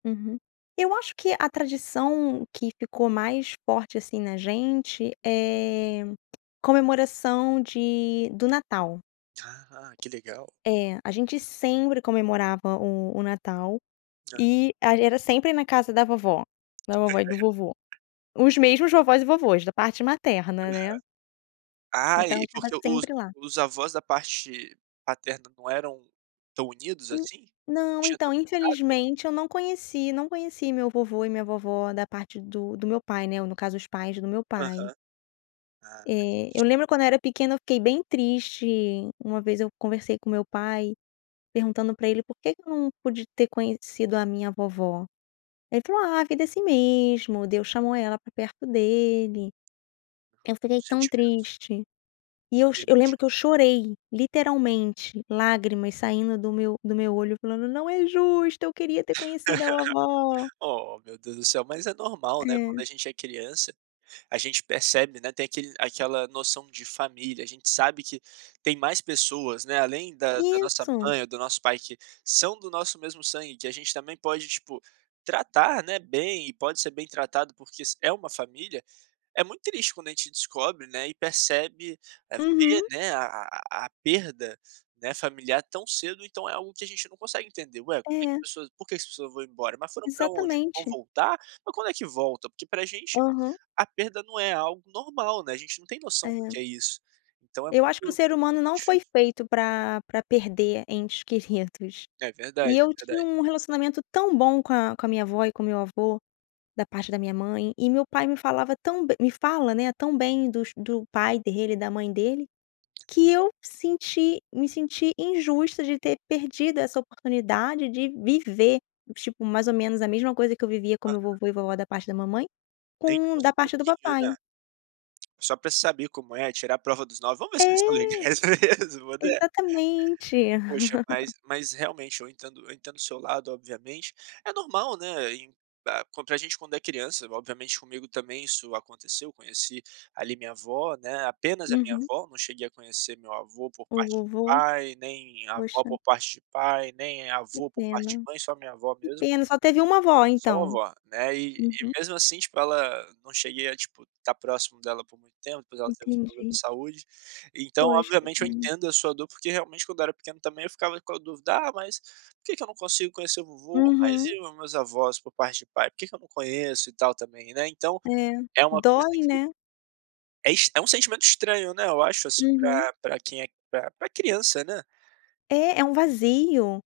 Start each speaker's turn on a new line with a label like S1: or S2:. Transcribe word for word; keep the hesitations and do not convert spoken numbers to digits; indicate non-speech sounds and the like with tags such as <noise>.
S1: Uhum, eu acho que a tradição que ficou mais forte, assim, na gente, eh, comemoração de do Natal.
S2: Ah que legal.
S1: É, a gente sempre comemorava o o Natal
S2: Hã.
S1: e ag era sempre na casa da vovó, da vovó e do vovô.
S2: <giggles>
S1: Os mesmos vovós e vovós, da parte materna,
S2: Aham.
S1: né.
S2: Ah,
S1: Então eu
S2: e e
S1: estava
S2: porque os
S1: sempre lá.
S2: os avós da parte paterna não eram tão unidos,
S1: En
S2: assim? Não
S1: não,
S2: tinham
S1: então
S2: tanto contato?
S1: infelizmente eu não conheci, não conheci meu vovô e minha vovó da parte do do meu pai, né, ou no caso os pais do meu pai.
S2: Aham. Ah
S1: Eh,
S2: entendi.
S1: eu lembro quando eu era pequena eu fiquei bem triste, uma vez eu conversei com meu pai perguntando pra ele por que que eu não pude ter conhecido a minha vovó, ele falou: "Ah, a vida é assim mesmo, Deus chamou ela pra perto dele." Eu fiquei
S2: Meus
S1: tão
S2: sentimentos.
S1: triste e eu cho
S2: Eu
S1: eu
S2: imagino.
S1: lembro que eu chorei, literalmente, lágrimas saindo do meu do meu olho, falando: "Não é justo, eu queria ter conhecido a vovó."
S2: <laughs> Oh, meu Deus do céu, mas é normal, né, quando
S1: É.
S2: a gente é criança, a gente percebe, né, tem aquele aquela noção de família, a gente sabe que tem mais pessoas, né, além da da nossa
S1: Isso.
S2: mãe ou do nosso pai que são do nosso mesmo sangue, que a gente também pode, tipo, tratar, né, bem e pode ser bem tratado porque s é uma família. É muito triste quando a gente descobre, né, e percebe vê,
S1: Uhum.
S2: né, a a a a perda, né, familiar tão cedo, então é algo que a gente não consegue entender. Ué, como é que as
S1: É.
S2: pessoas porque que as pessoas vão embora? Mas foram pra onde? Não vão
S1: Exatamente.
S2: voltar? Mas quando é que volta? Porque pra gente
S1: Aham.
S2: a perda não é algo normal, né, a gente não tem noção do que
S1: É.
S2: é isso, então é
S1: Eu acho que o
S2: muito
S1: ser humano não
S2: difícil.
S1: foi feito pra pra perder entes queridos
S2: É
S1: e
S2: verdade, é
S1: eu tinha
S2: verdade.
S1: um relacionamento tão bom com a com a minha avó e com o meu avô da parte da minha mãe e meu pai me falava tão be me fala, né, tão bem dos do pai dele e da mãe dele, que eu senti me senti injusta de ter perdido essa oportunidade de viver, tipo, mais ou menos a mesma coisa que eu vivia com meu
S2: Aham.
S1: vovô e vovó da parte da mamãe,
S2: Nem que
S1: com da
S2: fosse um
S1: parte do
S2: pouquinho, né.
S1: papai.
S2: Só pra saber como é, tirar a prova dos nove, vamos ver se eles são
S1: É.
S2: legais mesmo, né.
S1: Exatamente.
S2: Poxa, mas
S1: <chuckles>
S2: mas realmente eu entendo, eu entendo do seu lado obviamente, é normal, né, em ah co pra gente quando é criança obviamente comigo também isso aconteceu, conheci ali minha avó, né, apenas a minha
S1: Uhum.
S2: avó, não cheguei a conhecer meu avô por
S1: O
S2: parte de
S1: vovô.
S2: pai, nem avó
S1: Poxa.
S2: por parte de pai, nem
S1: Que
S2: avô por parte
S1: pena
S2: de mãe, só minha avó
S1: que
S2: mesmo.
S1: pena só teve uma vó
S2: Só
S1: então?
S2: vovó, né, e e
S1: Uhum.
S2: mesmo assim, tipo, ela não cheguei a, tipo, estar próximo dela por muito tempo por ela ter uns problemas de
S1: Entendi.
S2: saúde, então,
S1: Pois, que
S2: obviamente, eu
S1: pena.
S2: entendo a sua dor, porque realmente quando eu era pequeno também, eu ficava com a dúvida: "Ah, mas por que que eu não consigo conhecer o vovô, mas
S1: Uhum.
S2: e meus avós por parte de pai, por que que eu não conheço e tal, também, né então
S1: É,
S2: é uma coisa
S1: dói,
S2: que
S1: né?
S2: é est é um sentimento estranho, né, eu acho, assim,
S1: Uhum.
S2: pra pra quem é pra pra criança, né.
S1: É, é um vazio.